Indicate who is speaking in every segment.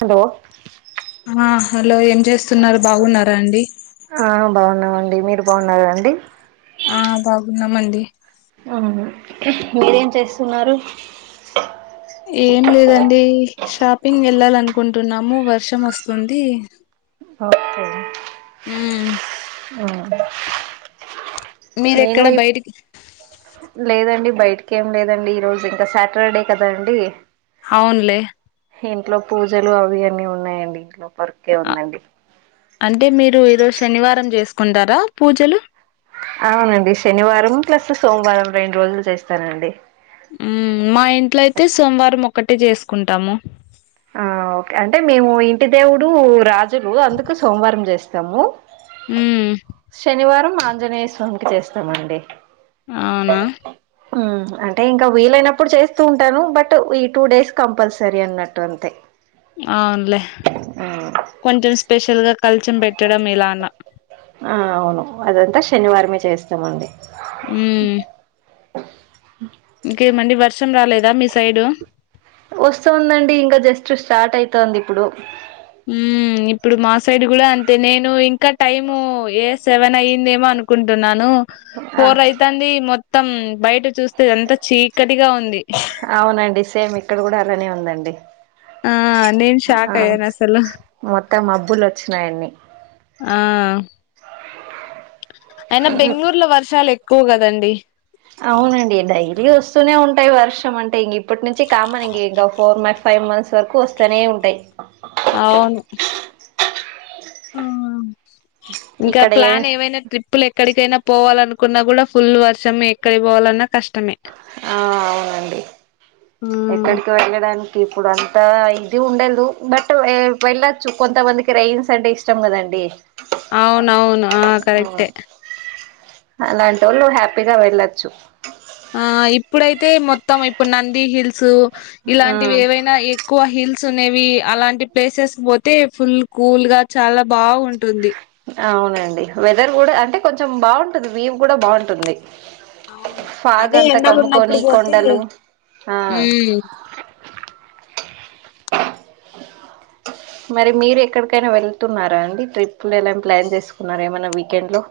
Speaker 1: Hello
Speaker 2: ఆ hello ఏం చేస్తున్నారు బాగున్నారా అండి?
Speaker 1: ఆండీ మీరు బాగున్నారా ఆండీ
Speaker 2: ఆ బాగున్నామండి
Speaker 1: ఆ మీరేం చేస్తున్నారు?
Speaker 2: ఏం లేదండి షాపింగ్ వెళ్లాలను కుంటున్నాము వర్షం వస్తుంది.
Speaker 1: ఓకే
Speaker 2: ఉమ్
Speaker 1: నేను
Speaker 2: మీరెక్కడ
Speaker 1: ఈ
Speaker 2: బయటికి
Speaker 1: లేదండి బయటకి ఏం లేదండి ఈ రోజు ఇంకా సాటర్డే కదా అండి
Speaker 2: అవునులే
Speaker 1: ఇంట్లో పూజలు అవి అన్నీ ఉన్నాయండి ఇంట్లో పర్కే
Speaker 2: అ-
Speaker 1: ఉందండి
Speaker 2: అంటే మీరు ఈరోజు శనివారం చేసుకుంటరా పూజలు?
Speaker 1: అవునండి శనివారం ప్లస్ సోమవారం రెండు రోజులు చేస్తానండి
Speaker 2: మ్మ్మ్మ్ మా ఇంట్లో అయితే సోమవారం ఒక్కటే చేసుకుంటాము.
Speaker 1: ఆ ఓకే అంటే మేము ఇంటి దేవుడు రాజులు అందుకు సోమవారం చేస్తాము
Speaker 2: మ్మ్
Speaker 1: శనివారం ఆంజనేయ స్వామికి చేస్తామండి
Speaker 2: అవునా
Speaker 1: హ అంటే ఇంకా వీలైనప్పుడు చేస్తూ ఉంటాను బట్ ఈ టూ డేస్ కంపల్సరీ అన్నట్టు పట్వంత
Speaker 2: అవునులే కొంచెం స్పెషల్ గా కల్చం పెట్టడం ఇలాన్న
Speaker 1: ఆ అవును అదంతా శనివారమే చేస్తామండి
Speaker 2: ఉ ఇంకేమండి వర్షం రాలేదా మీ సైడు
Speaker 1: వస్తుందండి ఇంకా జస్ట్ స్టార్ట్ అయితుంది ఇప్పుడు
Speaker 2: హు ఇప్పుడు మా సైడ్ కూడా అంతే నేను ఇంకా టైం ఏ సెవెన్ అయిందేమో అనుకుంటున్నాను
Speaker 1: ఆ!
Speaker 2: ఫోర్ రైతాంది మొత్తం బయట చూస్తే అంత చీకటిగా ఉంది
Speaker 1: అవునండి సేమ్ ఇక్కడ కూడా అలానే ఉందండి
Speaker 2: ఆ నేను షాక్
Speaker 1: ఆ
Speaker 2: అయ్యాను అసలు
Speaker 1: మొత్తం మాబ్బులు వచ్చినాయన్నన్ని
Speaker 2: ఆ అయినా బెంగళూరులో వర్షాలు ఎక్కువ పోగదండి
Speaker 1: అవునండి డైలీ వస్తూనే ఉంటాయి వర్షం అంటే ఇంక ఇప్పటి నుంచి కామన్ ఇంక ఇంకా ఫోర్ మై ఫైవ్ ఫైవ్ మంత్స్ వరకు వస్తూనే ఉంటాయి
Speaker 2: అవును ఇంకా
Speaker 1: ఇక్కడ ఏ
Speaker 2: ప్లాన్ ఏమైనా ట్రిప్పులు ఎక్కడికైనా పోవాలినుకు కున్నా కూడా ఫుల్ వర్షము ఎక్కడి పోవాలన్నా కష్టమే
Speaker 1: ఆ అవునండి
Speaker 2: ఆ
Speaker 1: ఎక్కడికి వెళ్ళడానికి ఇప్పుడానికి అ ఇది ఉండదు బట్ వెళ్ళచ్చు కొంతమందికి రైన్స్ అంటే ఇష్టం కదండి
Speaker 2: అవునవును ఆ కరెక్టే
Speaker 1: అలాంటి వాళ్ళు హ్యాపీ ప్పదా వెళ్ళచ్చు
Speaker 2: ఆ ఇప్పుడైతే మొత్తం ఇప్పుడు నంది హిల్స్ ఇలాంటివి ఏవైనా ఎక్కువ హిల్స్ సునేవి అలాంటి ప్లేసెస్ పోతే ఫుల్ కూల్ గా చాలా బాగుంటుంది
Speaker 1: అవునండి వెదర్ కూడా అంటే కొంచెం బాగుంటుంది వ్యూవ్ కూడా బాగుంటుంది
Speaker 2: అవును
Speaker 1: ఫాగ్
Speaker 2: అదే
Speaker 1: అంతా
Speaker 2: ఎండలు
Speaker 1: కమ్ముకొని
Speaker 2: ఉన్నప్పుడు పోతే
Speaker 1: కొండలు
Speaker 2: ఉమ్
Speaker 1: ఆ మరి మీరు ఎక్కడికైనా వెళ్తున్నారా అండి ట్రిప్ లో ఎలా ప్లాన్ చేసుకున్నారా ఏమన్నా వీకెండ్ లో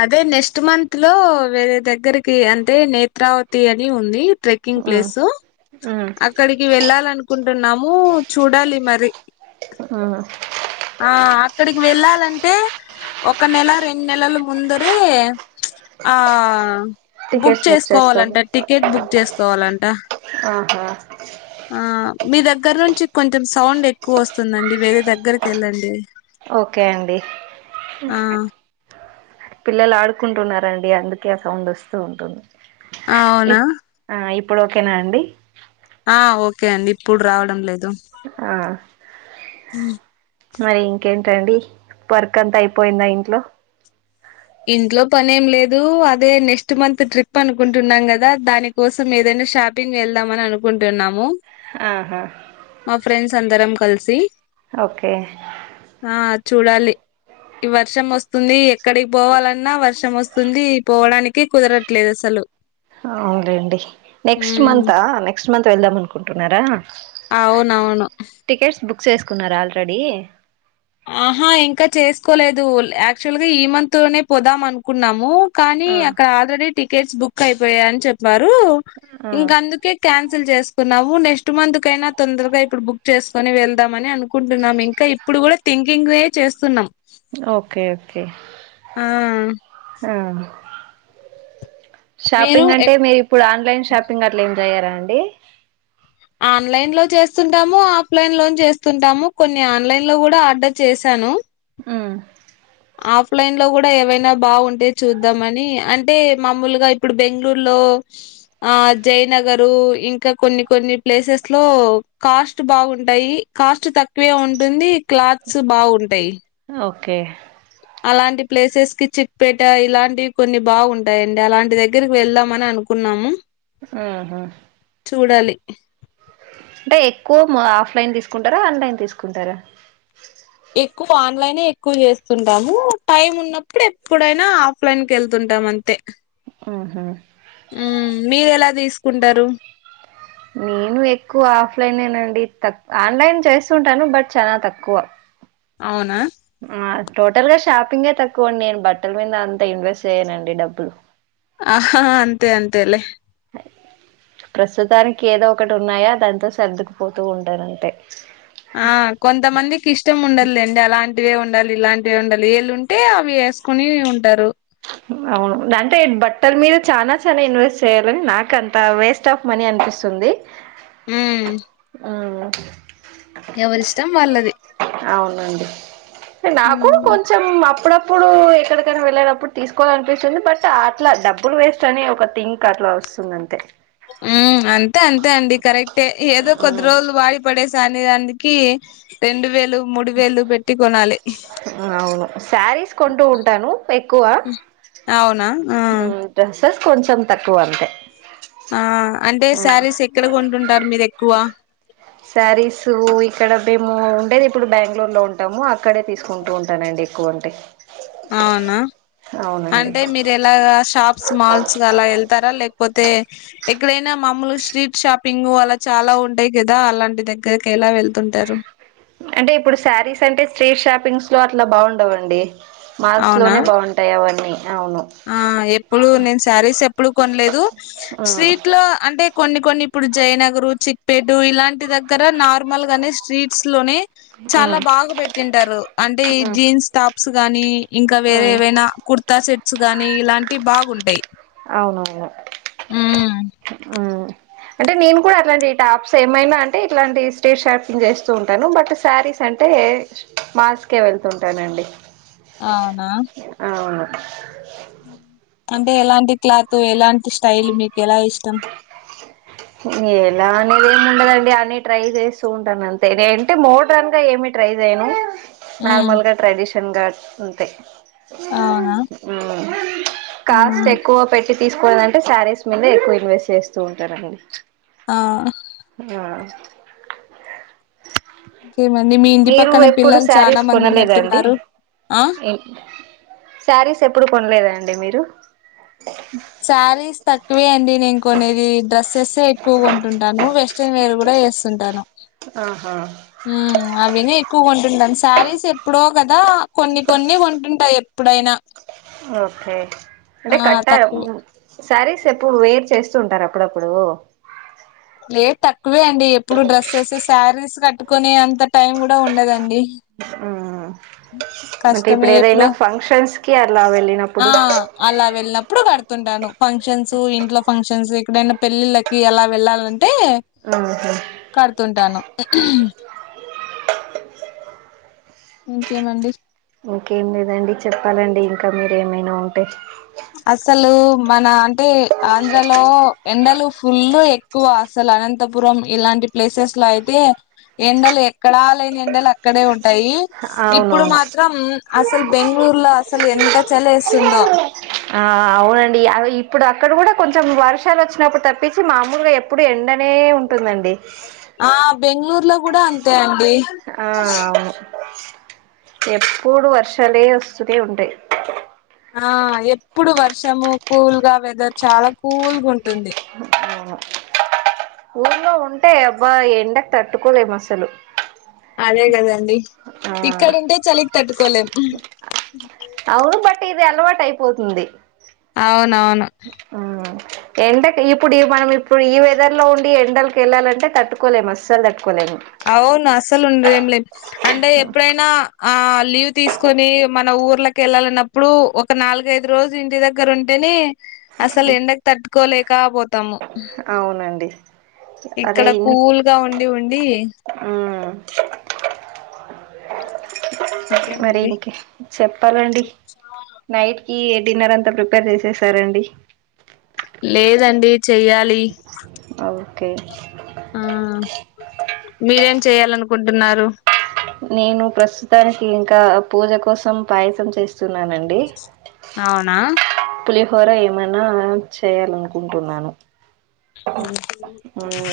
Speaker 2: అదే నెక్స్ట్ మంత్ లో వేరే దగ్గరికి అంటే నేత్రావతి అని ఉంది ట్రెకింగ్
Speaker 1: ఉమ్,
Speaker 2: ప్లేసు
Speaker 1: ఉమ్,
Speaker 2: అక్కడికి వెళ్ళాలనుకుంటున్నాము చూడాలి మరి
Speaker 1: ఉమ్.
Speaker 2: ఆ అక్కడికి వెళ్ళాలంటే ఒక నెల రెండు నెలల ముందరే ఆ బుక్
Speaker 1: టికెట్స్ చేసుకోండి
Speaker 2: చేసుకోవాలంట టికెట్ బుక్ చేసుకోవాలంట
Speaker 1: ఆ
Speaker 2: ఆ మీ దగ్గర నుంచి కొంచెం సౌండ్ ఎక్కువ వస్తుందండి వేరే దగ్గరకి వెళ్ళండి
Speaker 1: ఓకే అండి
Speaker 2: ఆ
Speaker 1: పిల్లలు ఆడుకుంటున్నారండి అందుకే ఆ సౌండ్ వస్తూ ఉంటుంది
Speaker 2: అవునా
Speaker 1: ఇప్ ఆ ఇప్పుడు ఓకేనా అండి
Speaker 2: ఆ ఓకే అండి ఇప్పుడు రావడం లేదు
Speaker 1: ఆ మరి ఇంకేంటండి వర్క్ అంతా అయిపోయిందా ఇంట్లో
Speaker 2: ఇంట్లో పని ఏం లేదు అదే నెక్స్ట్ మంత్ ట్రిప్ అనుకుంటున్నాం కదా దాని కోసం ఏదనా ను షాపింగ్ వెళ్దామని అనుకుంటున్నాము
Speaker 1: ఆహా
Speaker 2: మా ఫ్రెండ్స్ అందరం కలిసి
Speaker 1: ఓకే
Speaker 2: ఆ చూడాలి ఈ వర్షం వస్తుంది ఎక్కడి పోవాలన్నా వర్షం వస్తుంది పోవడానికి కుదరట్లేదు అసలు
Speaker 1: అవులేండి నెక్స్ట్
Speaker 2: ఉమ్
Speaker 1: మంతా నెక్స్ట్ మంత్ వెళ్దాం అనుకుంటున్నారా
Speaker 2: అవునవును
Speaker 1: చేసుకున్నారు ఆల్రెడీ
Speaker 2: ఆహా ఇంకా చేసుకోలేదు యాక్చువల్గా ఈ మంత్ లోనే పోదాం అనుకున్నాము కానీ
Speaker 1: ఆ
Speaker 2: అక్కడ ఆల్రెడీ టికెట్స్ బుక్ అయిపోయా అని చెప్పారు
Speaker 1: ఆ
Speaker 2: ఇంక అందుకే క్యాన్ ల్ చేసుకున్నాము నెక్స్ట్ మంత్ కైనా తొందరగా ఇప్పుడు బుక్ చేసుకుని వెళ్దామని అనుకుంటున్నాం ఇంకా ఇప్పుడు కూడా థింకింగ్ వే చేస్తున్నాం
Speaker 1: ఓకే ఓకే
Speaker 2: ఆ
Speaker 1: ఆ
Speaker 2: మీరు
Speaker 1: షాపింగ్ అంటే
Speaker 2: ఎక్
Speaker 1: మీరు ఇప్పుడు ఆన్లైన్ షాపింగ్ అట్లా ఏం జేయ్యారా అండి
Speaker 2: ఆన్లైన్ లో చేస్తుంటాము ఆఫ్లైన్ లో చేస్తుంటాము కొన్ని ఆన్లైన్ లో కూడా ఆర్డర్ చేశాను
Speaker 1: ఉమ్
Speaker 2: ఆఫ్లైన్ లో గూడా ఏవైనా బాగుంటే చూద్దాం అని అంటే మామూలుగా ఇప్పుడు బెంగళూరులో ఆ జయనగరు ఇంకా కొన్ని కొన్ని ప్లేసెస్ లో కాస్ట్ బాగుంట ఉంటాయి కాస్ట్ తక్కువే ఉంటుంది క్లాత్స్ బాగుంటాయి
Speaker 1: ఓకే
Speaker 2: అలాంటి ప్లేసెస్ కి చిక్పేట ఇలాంటివి కొన్ని బాగు ఉంటాయి అండి అలాంటి దగ్గరికి వెళ్దాంమని అనుకున్నా నము
Speaker 1: ఆహా
Speaker 2: చూడాలి
Speaker 1: అంటే ఎక్కువ ఆఫ్లైన్ తీసుకుంటారా ఆన్లైన్ తీసుకుంటారా
Speaker 2: ఎక్కువ ఆన్లైన్ ఎక్కువ చేస్తుంటాము టైం ఉన్నప్పుడు ఎప్పుడైనా ఆఫ్లైన్ కెళ్తుంట ఉంటాం అంతే
Speaker 1: ఉహు
Speaker 2: మీరు ఎలా తీసుకుంటారు
Speaker 1: నేను ఎక్కువ ఆఫ్లైన్నండి తక్ ఆన్లైన్ చేస్తుంటాను బట్ చాలా తక్కువ
Speaker 2: అవునా
Speaker 1: టోటల్ గా షాపింగే తక్కువ అండి నేను బట్టల మీద అంతా ఇన్వెస్ట్ చేయనండి డబ్బులు
Speaker 2: ఆహా అంతే అంతే లే
Speaker 1: ప్రస్తుతానికి ఏదో ఒకటి ఉన్నాయా దానితో సర్దుకుపోతూ ఉంటారు అంటే
Speaker 2: ఆ కొంతమందికి ఇష్టం ఉండదు లేండి అలాంటివే ఉ ఉండాలి ఇలాంటివి ఉండాలి ఎళ్ళు ఉంటే అవి యేసుకుని ఉంటారు
Speaker 1: అవును అంటే బట్టల మీద చానా చాలా ఇన్వెస్ట్ చేయాలని నాకు అంత వేస్ట్ ఆఫ్ మనీ అనిపి స్తుంది
Speaker 2: ఉమ్
Speaker 1: ఉమ్
Speaker 2: ఎవరిష్టం వాళ్ళది
Speaker 1: నాకు
Speaker 2: ఉమ్
Speaker 1: కొంచెం అప్పుడప్పుడు ఎక్కడికైనా వెళ్ళెటప్పుడు తీసుకోవాలనిపిస్తుంది బట్ అట్లా డబ్బులు వేస్ట్ అనే ఒక థింక్ అట్లా వస్తుంది అంతే
Speaker 2: ఉమ్ అంతే అంతే అండి కరెక్టే ఏదో కొద్ది రోజులు వాడి పడే కాని అందుకే రెండు వేలు మూడు వేలు పెట్టి కొనాలి
Speaker 1: అవును శారీస్ కొంటూ ఉంటాను ఎక్కువ
Speaker 2: అవునా ఆ
Speaker 1: తస్ కొంచెం తక్కువ అంతే
Speaker 2: ఆ అంటే శారీస్ ఎక్కడ కొంటుంటారు మీరు ఎక్కువ
Speaker 1: శారీస్ ఇక్కడ మేము ఉండేది ఇప్పుడు బెంగళూరు లో ఉంటాము అక్కడే తీసుకుంటూ ఉంటానండి ఎక్కువ ఉంటాయి
Speaker 2: అవునా అంటే మీరు ఎలాగా షాప్స్ మాల్స్ అలా యెళ్తారా లేకపోతే ఎక్కడైనా మమ్మూలు స్ట్రీట్ షాపింగ్ అలా చాలా ఉంటాయి కదా అలాంటి దగ్గరికి ఎలా వెళ్తుం టారు
Speaker 1: అంటే ఇప్పుడు శారీస్ అంటే స్ట్రీట్ షాపింగ్స్ లో అట్లా బాగుండవండి మాల్స్
Speaker 2: అవునా
Speaker 1: లోనే బాగుంటాయి అవన్నీ అవును
Speaker 2: ఆ ఎప్పుడు నేను శారీస్ ఎప్పుడు కొనలేదు
Speaker 1: ఉమ్,
Speaker 2: స్ట్రీట్ లో అంటే కొన్ని కొన్ని ఇప్పుడు జయనగరు చిక్పేటు ఇలాంటి దగ్గర నార్మల్ గానే స్ట్రీట్స్ లోనే చాలా
Speaker 1: ఉమ్,
Speaker 2: బాగా పెట్టింటారు అంటే
Speaker 1: ఉమ్.
Speaker 2: జీన్స్ టాప్స్ గాని ఇంకా వేరే
Speaker 1: ఉమ్
Speaker 2: ఏవైనా కుర్తా సెట్స్ గానీ ఇలాంటివి బాగుంటాయి
Speaker 1: అవునవును
Speaker 2: హ్మ్.
Speaker 1: ఆ అంటే నేను కూడా అట్లాంటి టాప్స్ ఏమైనా అంటే ఇట్లాంటి స్టేజ్ షాపింగ్ చేస్తూ ఉంటాను బట్ శారీస్ అంటే మాస్కే వెళ్తుంటానండి
Speaker 2: అవునా
Speaker 1: ఆ [unintelligible]
Speaker 2: అంటే ఎలాంటి క్లాత్ ఎలాంటి స్టైల్ మీకు ఎలా ఇష్టం
Speaker 1: [inaudible] ఎలా అనేది ఏమి ఉండదండి అని ట్రై చేస్తూ ఉంటాను అంతే అంటే లేదంటే మోడర్న్ గా ఏమి ట్రై చేయను
Speaker 2: హ్మ్.
Speaker 1: నార్మల్ గా ట్రెడిషన్ గా అంతే
Speaker 2: అవునా
Speaker 1: కాస్ట్ ఎక్కువ పెట్టి తీసుకోవదంటే శారీస్ మీంద ఎక్కువ ఇన్వెస్ట్ చేస్తూ ఉంటారండి
Speaker 2: ఆ ఆ!
Speaker 1: ఆ
Speaker 2: ఇంకేమండి మీ ఇంటి
Speaker 1: మీరు
Speaker 2: పక్కన
Speaker 1: ఎప్పుడు
Speaker 2: పిల్లలు చాలా
Speaker 1: శారీస్
Speaker 2: మంది ఉన్నట్టున్నారు ఆ
Speaker 1: కొనలేదండిఏ శారీస్ ఎప్పుడు కొనలేదండి మీరు
Speaker 2: శారీస్ తక్కువే అండి నేను కొనేది డ్రస్ సెస్సే ఎక్కువగొంటుంటాను వెస్ట్రన్ వేర్ కూడా వేస్తుంటాను
Speaker 1: ఆహా
Speaker 2: ఉమ్ అవిని ఎక్కువగా ఉంటుంటాం శారీస్ ఎప్పుడో కదా కొన్ని కొన్ని కొంటుంట ఎప్పుడైనా
Speaker 1: ఓకే అంటే
Speaker 2: ఆ
Speaker 1: కట్ట య
Speaker 2: తక్కువే
Speaker 1: సరీస్ ఎప్పుడు వేర్ చేస్తు ఉంటార అప్పుడప్పుడు
Speaker 2: లేద్ తక్కువే అండి ఎప్పుడు డ్రెస్సెస్ శారీస్ కట్టుకునే అంత టైం కూడా ఉండదండి
Speaker 1: ఉమ్
Speaker 2: కష్టమే ఎప్పుడు
Speaker 1: ఫంక్షన్స్ కి అలా
Speaker 2: ఆ
Speaker 1: వెళ్ళినప్పుడు
Speaker 2: అలా వెళ్ళినప్పుడు కడుత తుంటాను ఫంక్షన్స్ ఇంట్లో ఫంక్షన్స్ ఇక్కడైనా పెళ్లిిళ్ళకి ఎలా వెళ్ళాలంటే
Speaker 1: ఆహా
Speaker 2: కడుతుంటాను
Speaker 1: [inaudible]
Speaker 2: ఇంకేమండి
Speaker 1: ఇంకేం లేదండి చెప్పాలండి ఇంకా మీరు ఏమైనా ఉంటే
Speaker 2: అసలు మన అంటే ఆంధ్రలో ఎండలు ఫుల్లు ఎక్కువ అసలు అనంతపురం ఇలాంటి ప్లేసెస్ లో అయితే ఎండలు ఎక్కడా లేని ఎండలు అక్కడే ఉంటాయి ఇప్పుడు
Speaker 1: అవునవును
Speaker 2: మాత్రం అసలు బెంగళూరులో అసలు ఎంత చలి వేస్తుందో
Speaker 1: ఆ అవునండి అవి ఇప్పుడు అక్కడ కూడా కొంచెం వర్షాలు వచ్చినప్పుడు తప్పేసిి మామూలుగా ఎప్పుడు ఎండనే ఉు
Speaker 2: ఆ బెంగళూర్లో కూడా అంతే అండి
Speaker 1: ఆ అవును ఎప్పుడు వర్షాలే వస్తూనే ఉంటాయి
Speaker 2: ఆ ఎప్పుడు వర్షము కూల్గా వెదర్ చాలా కూల్గుంటుంది
Speaker 1: ఊర్లో ఉంటే అబ్బా ఎండకు తట్టుకోలేం అసలు
Speaker 2: అదే కదండి
Speaker 1: ఆ
Speaker 2: ఇక్కడంటే చలి
Speaker 1: అవును బట్ ఇది అలవాటు అయిపోతుంది
Speaker 2: అవునవును
Speaker 1: ఉమ్ ఎండకి ఇప్పుడు మనం ఇప్పుడు ఈ వెదర్ లో ఉండి ఎండలకుకి వెళ్ళాలింటే తట్టుకోలేము అస్సలు తట్టుకో
Speaker 2: అవును అసలు ఉండ ఏం లే అంటే ఎప్పుడైనా ఆ లీవ్ తీసుకొని మన ఊర్లకి వెళ్ళాలనప్పుడు ఒక నాలుగైదు రోజు ఇంటి దగ్గర ఉంటేనే అసలు ఎండకు తట్టుకోలేక పోతాము
Speaker 1: అవునండి అరే
Speaker 2: ఇక్కడ
Speaker 1: ఇన్ని
Speaker 2: కూల్గా ఉండి ఉండి
Speaker 1: ఉమ్
Speaker 2: అ
Speaker 1: మరి ఇంక చెప్పాలండి నైట్ ఈ డిన్నర్ అంతా ప్రిపేర్ చేసేసారండి
Speaker 2: లేదండి చెయ్యాలి
Speaker 1: ఓకే
Speaker 2: ఆ మీరేం చేయాలనుకుంటున్నారు
Speaker 1: నేను ప్రస్తుతానికి ఇంకా పూజ కోసం పాయసం చేస్త సున్నానండి
Speaker 2: నా
Speaker 1: పులిహోర ఏమైనా చేయాలనుకుంటున్నాను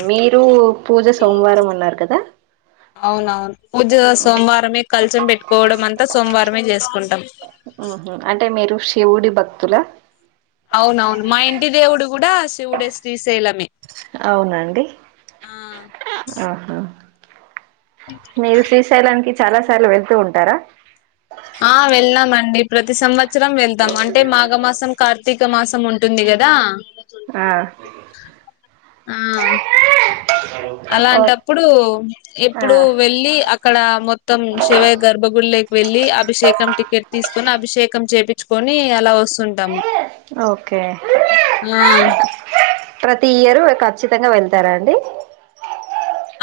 Speaker 1: మీరు పూజ
Speaker 2: ఈ
Speaker 1: సోమవారం ఉన్నారు కదా
Speaker 2: అవునవును పూజ సోమవారమే కల్సం పెట్టుకోవడం అంతా సోమవారం [unintelligible] చేసుకుంటాం
Speaker 1: ఉహ అంటే మీరు శివుడి భక్తుల
Speaker 2: అవునవును మా ఇంటి దేవుడు కూడా శివుడే శ్రీశైలమే
Speaker 1: అవునండి
Speaker 2: ఆ
Speaker 1: ఆహా మీరు శ్రీశైలానికి చాలా సార్లు వెళ్తూ ఉంటారా
Speaker 2: అండి ప్రతి సంవత్సరం వెళ్తాం అంటే మాఘమాసం కార్తీక మాసం ఉంటుంది కదా
Speaker 1: ఆ
Speaker 2: ఆ
Speaker 1: ఓ
Speaker 2: అలాంటప్పుడు
Speaker 1: ఆ
Speaker 2: ఎప్పుడు వెళ్ళి అక్కడ మొత్తం శివయ గర్భగుడిలోకి వెళ్లి అభిషేకం టికెట్ తీసుకొని అభిషేకం చేయించుకొని అలా వస్తుంటాము
Speaker 1: ఓకే
Speaker 2: ఆ
Speaker 1: ప్రతి ఇయరు ఖచ్చితంగా వెళ్తారా అండి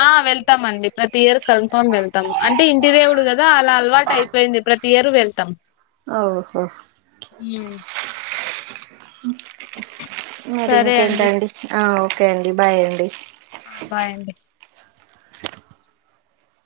Speaker 2: ఆ వెళ్తామండి ప్రతి ఇయర్ కన్ఫామ్ వెళ్తాము అంటే ఇంటి దేవుడు కదా అలా అలవాటు అయిపోయింది ఇప్పుడు ప్రతి ఇయరు వెళ్తాం
Speaker 1: ఓహో
Speaker 2: హ
Speaker 1: మరి ఇంకేంట అండి ఆ ఓకే అండి బాయ్ అండి
Speaker 2: ఆ బాయి ఆండీ